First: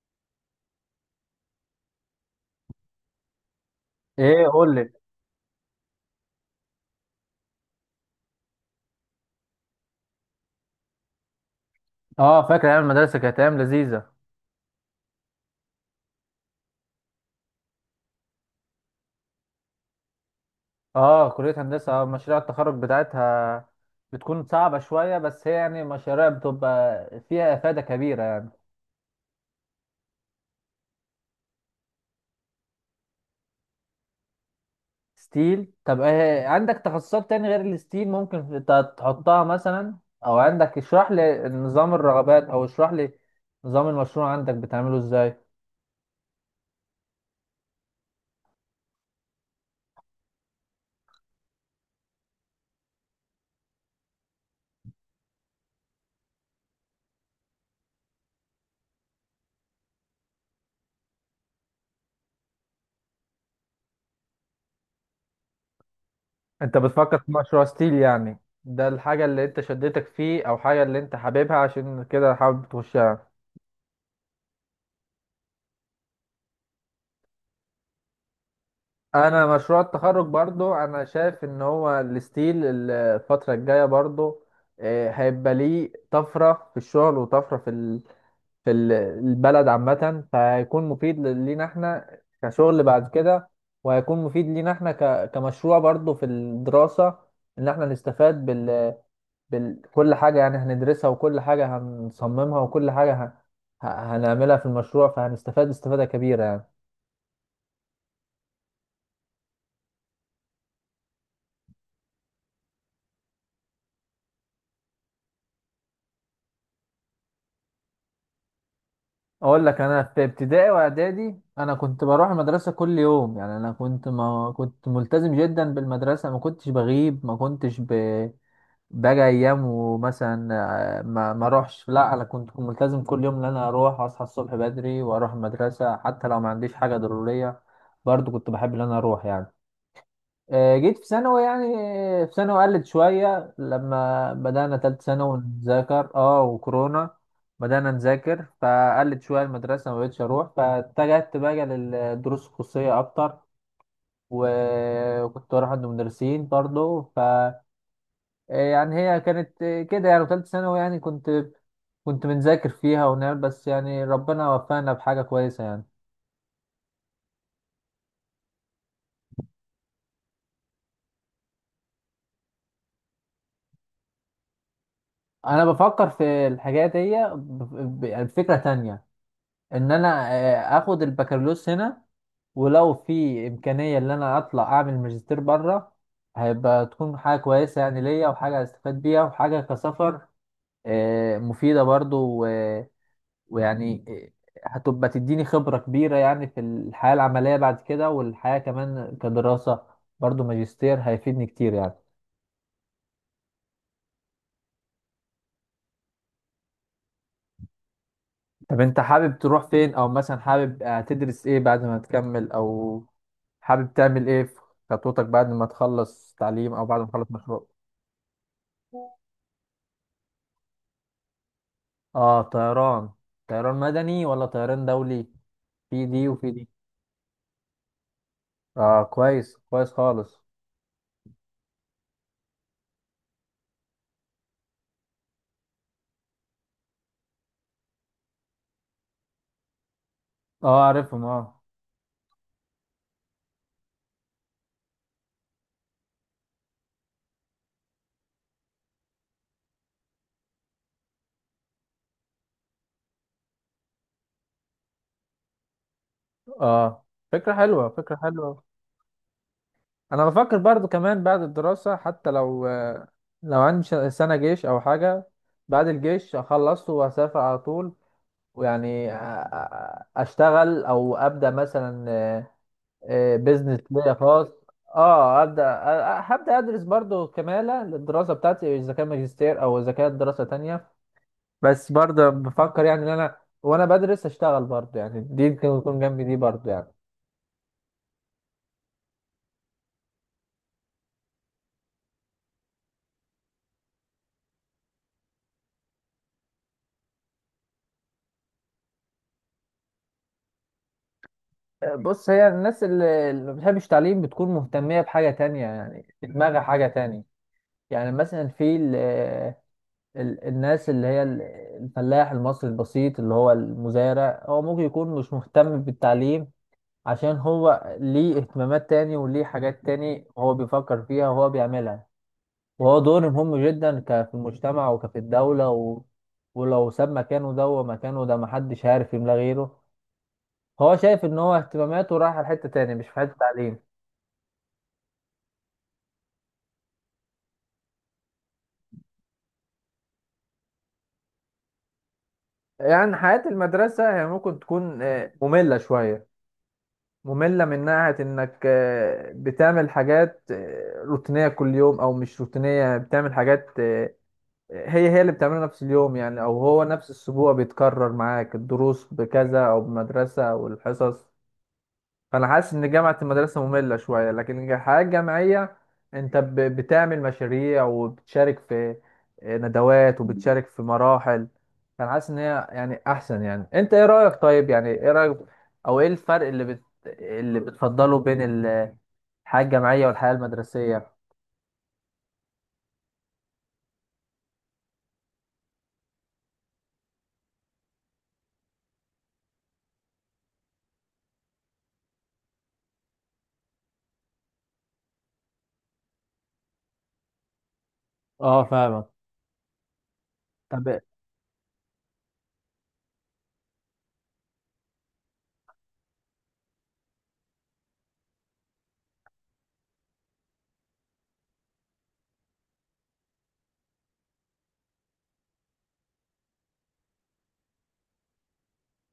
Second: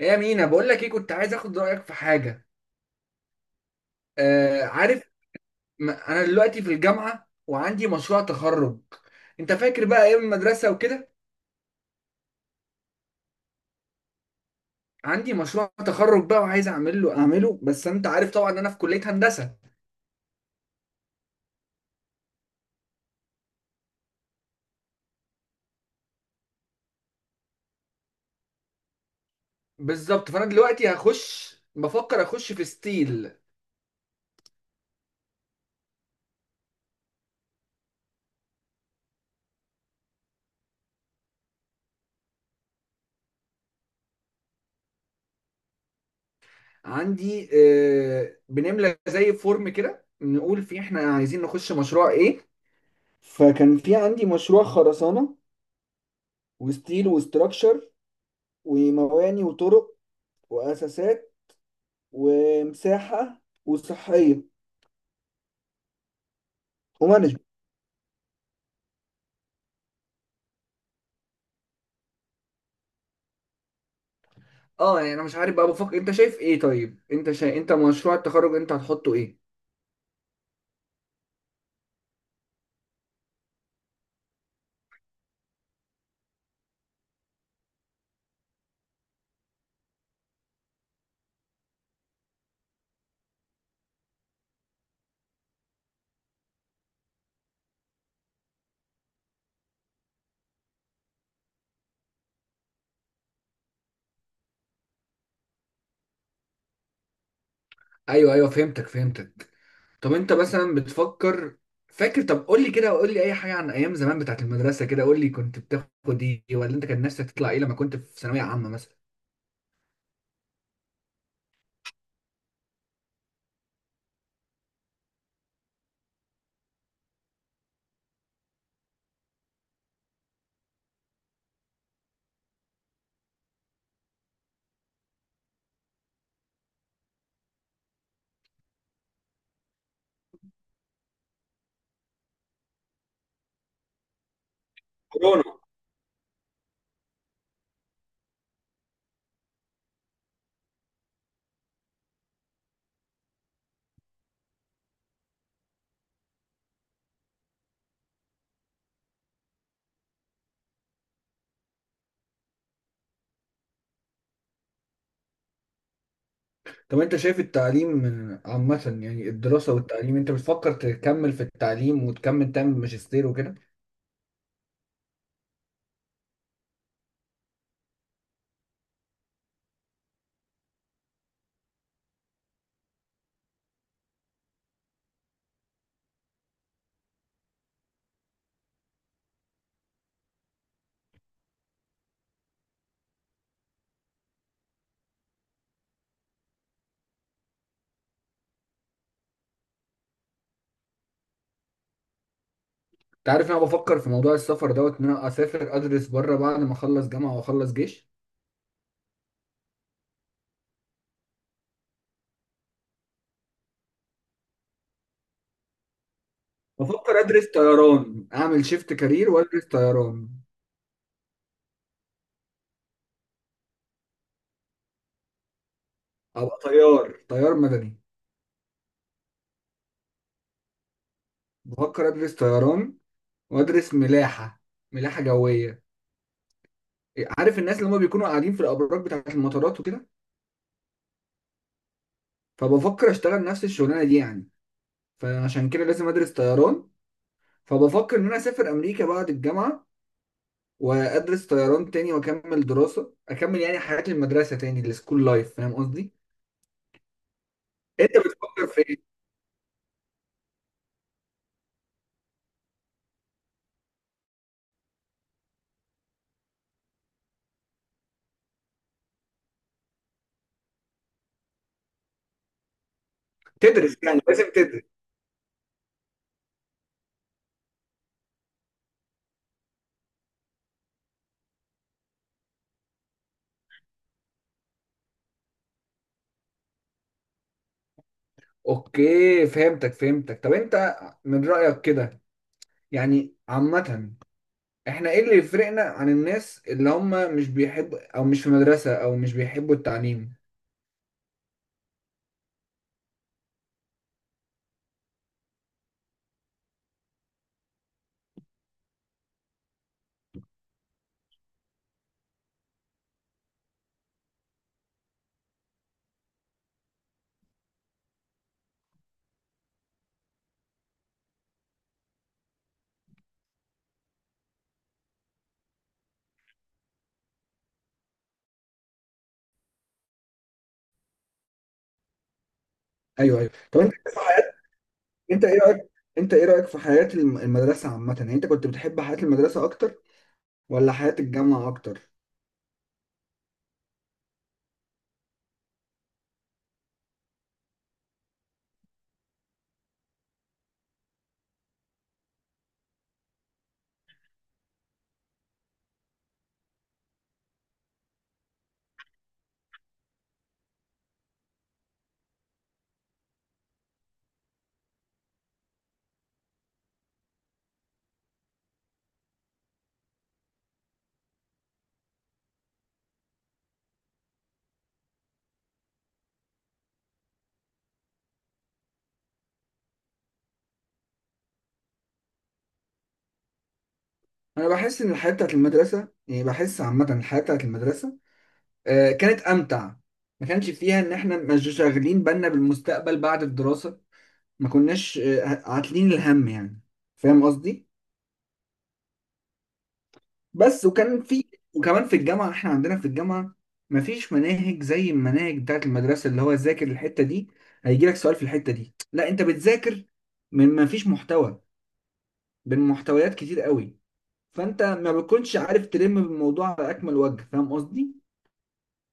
ايه يا مينا، بقول لك ايه، كنت عايز اخد رايك في حاجه. ايه، آه قول لي. عارف. انا دلوقتي في الجامعه وعندي مشروع تخرج. انت فاكر بقى ايام المدرسه وكده؟ اه، فاكر ايام المدرسه، كانت ايام لذيذه. عندي مشروع تخرج بقى وعايز اعمل له اعمله، بس انت عارف طبعا ان انا في كليه هندسه. اه، كليه هندسه. مشاريع التخرج بتاعتها بتكون صعبه شويه، بس هي يعني مشاريع بتبقى فيها افاده كبيره يعني. بالظبط، فانا دلوقتي هخش بفكر اخش في ستيل. ستيل. طب ايه عندك تخصصات تاني غير الستيل؟ ممكن تحطها مثلا، او عندك، اشرح لي نظام الرغبات، او اشرح لي نظام المشروع عندك بتعمله ازاي؟ عندي آه بنملى زي فورم كده نقول فيه احنا عايزين نخش مشروع ايه. فكان في عندي مشروع خرسانه وستيل وستراكشر ومواني وطرق واساسات ومساحة وصحية انت بتفكر في ومانجمنت. مشروع ستيل يعني؟ ده الحاجه اللي انت شدتك فيه، او حاجه اللي انت حاببها عشان كده حابب تخشها؟ اه يعني انا مش عارف بقى، بفكر انت شايف ايه. طيب انت شايف، انت مشروع التخرج انت هتحطه ايه؟ انا مشروع التخرج برضو انا شايف ان هو الستيل الفتره الجايه برضو. هيبقى ليه طفره في الشغل، وطفره في البلد عامه، فهيكون مفيد لينا احنا كشغل بعد كده، وهيكون مفيد لينا احنا كمشروع برضو في الدراسه. ان احنا نستفاد كل حاجه يعني هندرسها، وكل حاجه هنصممها، وكل حاجه ه- هنعملها في المشروع، فهنستفاد استفاده كبيره يعني. ايوه ايوه فهمتك فهمتك. طب انت مثلا بتفكر فاكر، طب قول لي كده، قول لي اي حاجه عن ايام زمان بتاعت المدرسه كده، قول لي كنت بتاخد ايه، ولا انت كان نفسك تطلع ايه لما كنت في ثانويه عامه مثلا؟ اقول لك، انا في ابتدائي واعدادي انا كنت بروح المدرسه كل يوم يعني، انا ما كنت ملتزم جدا بالمدرسه، ما كنتش بغيب، ما كنتش باجي ايام، ومثلا ما اروحش. لا انا كنت ملتزم كل يوم، ان انا اروح اصحى الصبح بدري واروح المدرسه حتى لو ما عنديش حاجه ضروريه. برضو كنت بحب ان انا اروح يعني. جيت في ثانوي يعني. في ثانوي قلت شوية، لما بدأنا تالت ثانوي كورونا. نذاكر اه وكورونا. بدأنا نذاكر، فقلت شوية المدرسة ما بقتش أروح، فاتجهت بقى للدروس الخصوصية أكتر. وكنت بروح عند مدرسين برضه ف آه، يعني هي كانت كده، يعني تالت ثانوي يعني كنت بنذاكر فيها ونعمل، بس يعني ربنا وفقنا بحاجة كويسة يعني. طب انت شايف التعليم عامه، يعني الدراسه والتعليم، انت بتفكر تكمل في التعليم وتكمل تعمل ماجستير وكده؟ أنا بفكر في الحاجات دي يعني بفكرة تانية، ان انا اخد البكالوريوس هنا، ولو في امكانيه ان انا اطلع اعمل ماجستير بره هيبقى تكون حاجه كويسه يعني ليا، وحاجه هستفاد بيها، وحاجه كسفر مفيده برضو. ويعني هتبقى تديني خبره كبيره يعني في الحياه العمليه بعد كده، والحياه كمان كدراسه برضو، ماجستير هيفيدني كتير يعني. انت عارف انا بفكر في موضوع السفر دوت ان انا اسافر ادرس بره بعد ما اخلص جامعه واخلص جيش. طب انت حابب تروح فين؟ او مثلا حابب تدرس ايه بعد ما تكمل؟ او حابب تعمل ايه في خطوتك بعد ما تخلص تعليم، او بعد ما بفكر تخلص ادرس مشروع؟ طيران، اعمل شيفت كارير وادرس طيران. اه، طيران. طيران مدني ولا طيران دولي؟ في دي وفي ابقى دي. طيار، طيار مدني. اه، كويس كويس خالص. بفكر ادرس طيران وادرس ملاحه، ملاحه جويه. عارف الناس اللي هم بيكونوا قاعدين في الابراج بتاعه المطارات وكده؟ اه، عارفهم، اه. فبفكر اشتغل نفس الشغلانه دي يعني. فعشان كده لازم ادرس طيران. فبفكر ان انا اسافر امريكا بعد الجامعه، وادرس طيران تاني واكمل دراسه، اكمل يعني حياه المدرسه تاني، السكول لايف، فاهم قصدي؟ اه، فكرة حلوة، انت فكرة حلوة. بتفكر في ايه؟ انا بفكر برضو كمان بعد الدراسة، حتى لو عندي سنة جيش او حاجة، بعد الجيش اخلصه وهسافر على طول، ويعني اشتغل او ابدا مثلا بزنس تدرس ليا يعني، خاص. لازم تدرس. اه، هبدا ادرس برضو كماله للدراسه بتاعتي، اذا كان ماجستير او اذا كانت دراسه تانية. بس برضه بفكر يعني ان انا وانا بدرس اشتغل برضه، يعني دي ممكن تكون جنبي دي برضه يعني. اوكي فهمتك فهمتك. طب انت، من رأيك كده يعني عامة، احنا ايه اللي يفرقنا عن الناس اللي هم مش بيحبوا، او مش في مدرسة، او مش بيحبوا التعليم؟ بص، هي الناس اللي ما بتحبش التعليم بتكون مهتمية بحاجة تانية، يعني في دماغها حاجة تانية. يعني مثلا في الناس اللي هي الفلاح المصري البسيط اللي هو المزارع، هو ممكن يكون مش مهتم بالتعليم، عشان هو ليه اهتمامات تاني وليه حاجات تاني هو بيفكر فيها وهو بيعملها. وهو دور مهم جدا في المجتمع وكفي الدولة. ولو ساب مكانه ده، ومكانه ده محدش عارف يملاه غيره. هو شايف ان هو اهتماماته رايحة لحتة تاني، مش في حتة ايوه ايوه. تعليم. طب انت في حياة، انت ايه رأيك، انت ايه رأيك في حياة المدرسة عامة؟ يعني انت كنت بتحب حياة المدرسة اكتر ولا حياة الجامعة اكتر؟ يعني حياة المدرسة هي ممكن تكون مملة شوية. مملة من ناحية إنك بتعمل حاجات روتينية كل يوم، أو مش روتينية، بتعمل حاجات. هي اللي بتعملها نفس اليوم يعني، أو هو نفس الأسبوع بيتكرر معاك الدروس بكذا أو بمدرسة أو الحصص. فانا حاسس ان جامعه المدرسه ممله شويه، لكن الحياه الجامعيه انت بتعمل مشاريع وبتشارك في ندوات، وبتشارك في مراحل. فانا حاسس ان هي يعني احسن. يعني انت ايه رايك؟ طيب، يعني ايه رايك، او ايه الفرق اللي بتفضله بين الحياه الجامعيه والحياه المدرسيه؟ انا بحس ان الحياة بتاعت المدرسة، يعني بحس عامة الحياة بتاعت المدرسة كانت امتع. ما كانش فيها ان احنا مش شاغلين بالنا بالمستقبل بعد الدراسه. ما كناش عاتلين الهم يعني، فاهم قصدي؟ اه، فاهمك. بس طب، وكان في، وكمان في الجامعه، احنا عندنا في الجامعه ما فيش مناهج زي المناهج بتاعت المدرسه اللي هو ذاكر الحته دي هيجي لك سؤال في الحته دي، لا انت بتذاكر من، ما فيش محتوى من محتويات كتير قوي. فانت ما بتكونش عارف تلم بالموضوع على اكمل وجه، فاهم قصدي؟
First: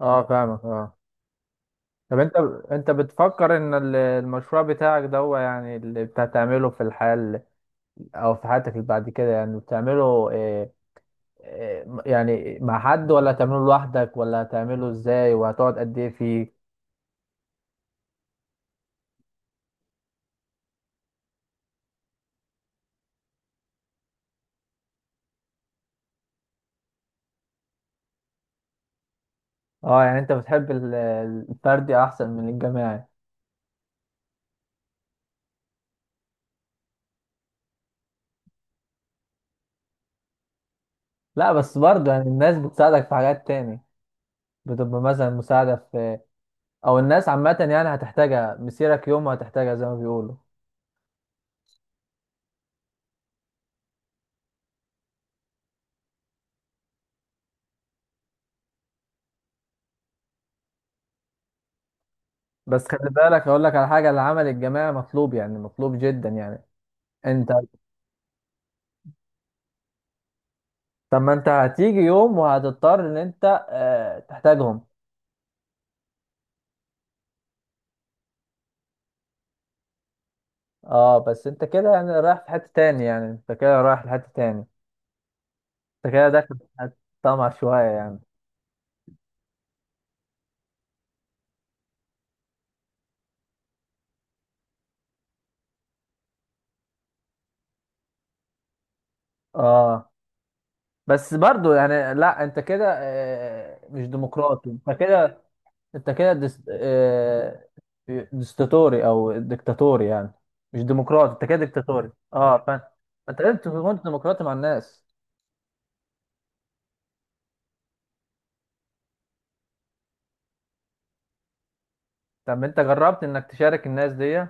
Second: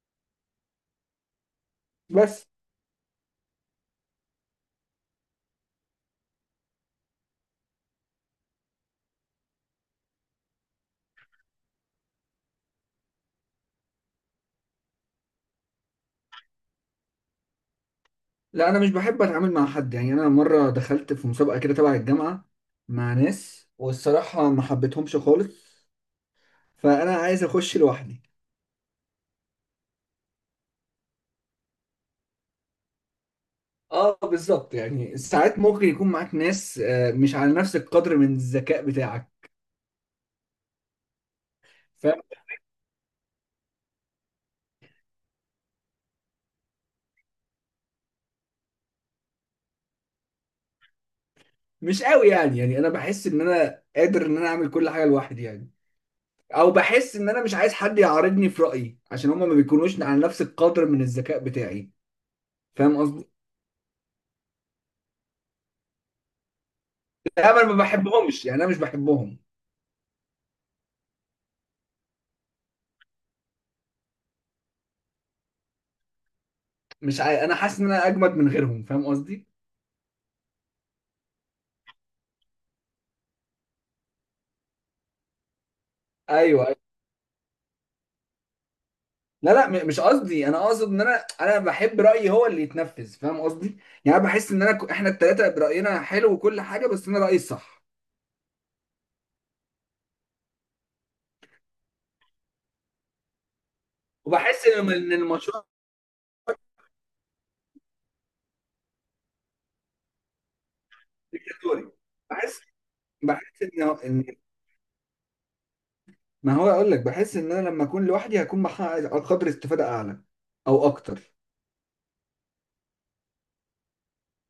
اه، فاهمك، اه. طب، انت بس. انت بتفكر ان المشروع بتاعك ده، هو يعني اللي بتعمله في الحياه او في حياتك اللي بعد كده، يعني بتعمله آه، إيه، يعني مع حد ولا هتعمله لوحدك، ولا هتعمله ازاي؟ وهتقعد قد ايه فيه؟ لا انا مش بحب اتعامل مع حد يعني، انا مره دخلت في مسابقه كده تبع الجامعه مع ناس، والصراحه ما حبيتهمش خالص. فانا عايز اخش لوحدي. اه، يعني انت بتحب الفردي احسن من الجماعي؟ اه بالظبط، يعني ساعات ممكن يكون معاك ناس مش على نفس القدر من الذكاء بتاعك. لا، بس برضه يعني الناس بتساعدك في حاجات تاني، بتبقى مثلا مساعدة في، او الناس عامة يعني هتحتاجها، مسيرك يوم هتحتاجها زي ما بيقولوا. فمش قوي يعني، يعني انا بحس ان انا قادر ان انا اعمل كل حاجه لوحدي يعني، او بحس ان انا مش عايز حد يعارضني في رايي، عشان هما ما بيكونوش على نفس القدر من الذكاء بتاعي. بس فاهم خلي قصدي؟ بالك، اقول لك على حاجة، العمل الجماعي مطلوب، يعني مطلوب جدا يعني. لا انت، انا ما بحبهمش يعني، انا مش بحبهم. طب ما انت هتيجي يوم وهتضطر ان انت تحتاجهم. مش عاي... انا حاسس ان انا اجمد من غيرهم، فاهم قصدي؟ اه، بس انت كده يعني رايح في حتة تاني، يعني انت كده رايح لحتة تاني، انت كده داخل ايوه أيوة. في طمع شوية يعني. لا لا، مش قصدي، انا اقصد ان انا بحب رايي هو اللي يتنفذ، فاهم قصدي؟ يعني أنا بحس ان انا احنا الثلاثه براينا حلو وكل حاجه، بس انا رايي الصح. اه، بس برضو يعني، لا انت كده مش وبحس ديمقراطي انت ان إن كده. المشروع انت كده دس... آه، دستاتوري او ديكتاتوري يعني، مش ديمقراطي انت كده، دوري. ديكتاتوري. بحس، اه، فاهم. انت لازم بحس ان تكون إن- ديمقراطي مع الناس. ما هو اقول لك، بحس ان انا لما اكون لوحدي هكون محقق قدر استفاده اعلى او اكتر. طب انت جربت انك تشارك الناس دي؟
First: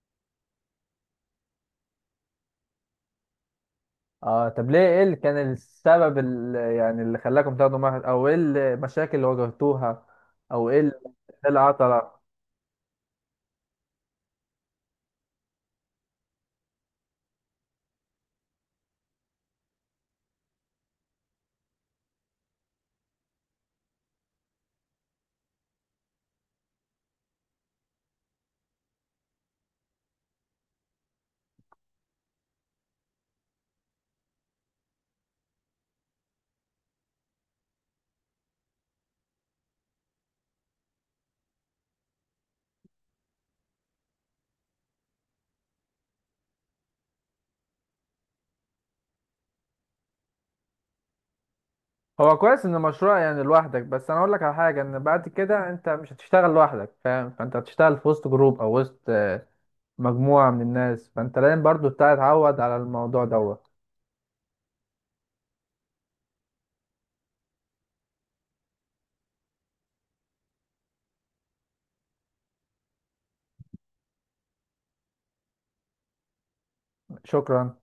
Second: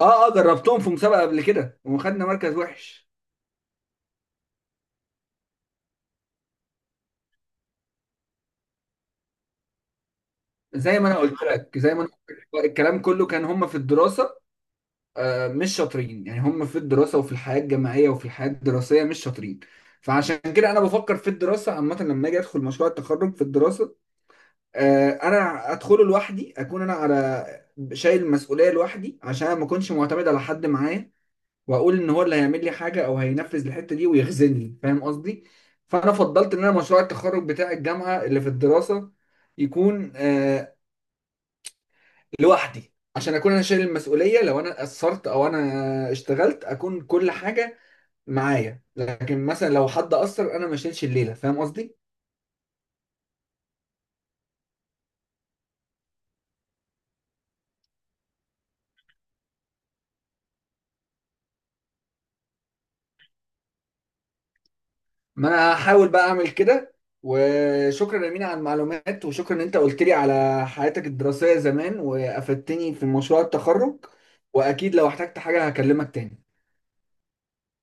اه اه جربتهم في مسابقه قبل كده وخدنا مركز وحش. اه، طب ليه؟ ايه اللي كان السبب اللي خلاكم تاخدوا معهد، او ايه المشاكل اللي واجهتوها، او ايه اللي، زي ما انا قلت إيه اللي لك، عطل؟ الكلام كله كان هم في الدراسه. مش شاطرين يعني، هم في الدراسة وفي الحياة الجامعية وفي الحياة الدراسية مش شاطرين. فعشان كده انا بفكر في الدراسة عامة لما اجي ادخل مشروع التخرج في الدراسة، انا ادخله لوحدي، اكون انا على، شايل المسؤولية لوحدي، عشان ما اكونش معتمد على حد معايا واقول ان هو اللي هيعمل لي حاجة او هينفذ الحتة دي ويخزني، فاهم قصدي؟ فانا فضلت ان انا مشروع التخرج بتاع الجامعة اللي في الدراسة يكون لوحدي، عشان اكون انا شايل المسؤوليه. لو انا قصرت او انا اشتغلت اكون كل حاجه معايا، لكن مثلا لو حد قصر انا ما اشيلش الليله، فاهم قصدي؟ هو كويس ان مشروع يعني لوحدك، بس انا اقول لك على حاجه، ان بعد كده انت مش هتشتغل لوحدك، فاهم؟ فانت هتشتغل في وسط جروب، او وسط مجموعه من الناس، فانت لازم برضو تتعود على الموضوع دوت. ما انا هحاول بقى اعمل كده. وشكرا يا مينا على المعلومات، وشكرا ان انت قلت لي على حياتك الدراسيه زمان وافدتني في مشروع التخرج. واكيد لو احتجت حاجه هكلمك تاني. شكرا.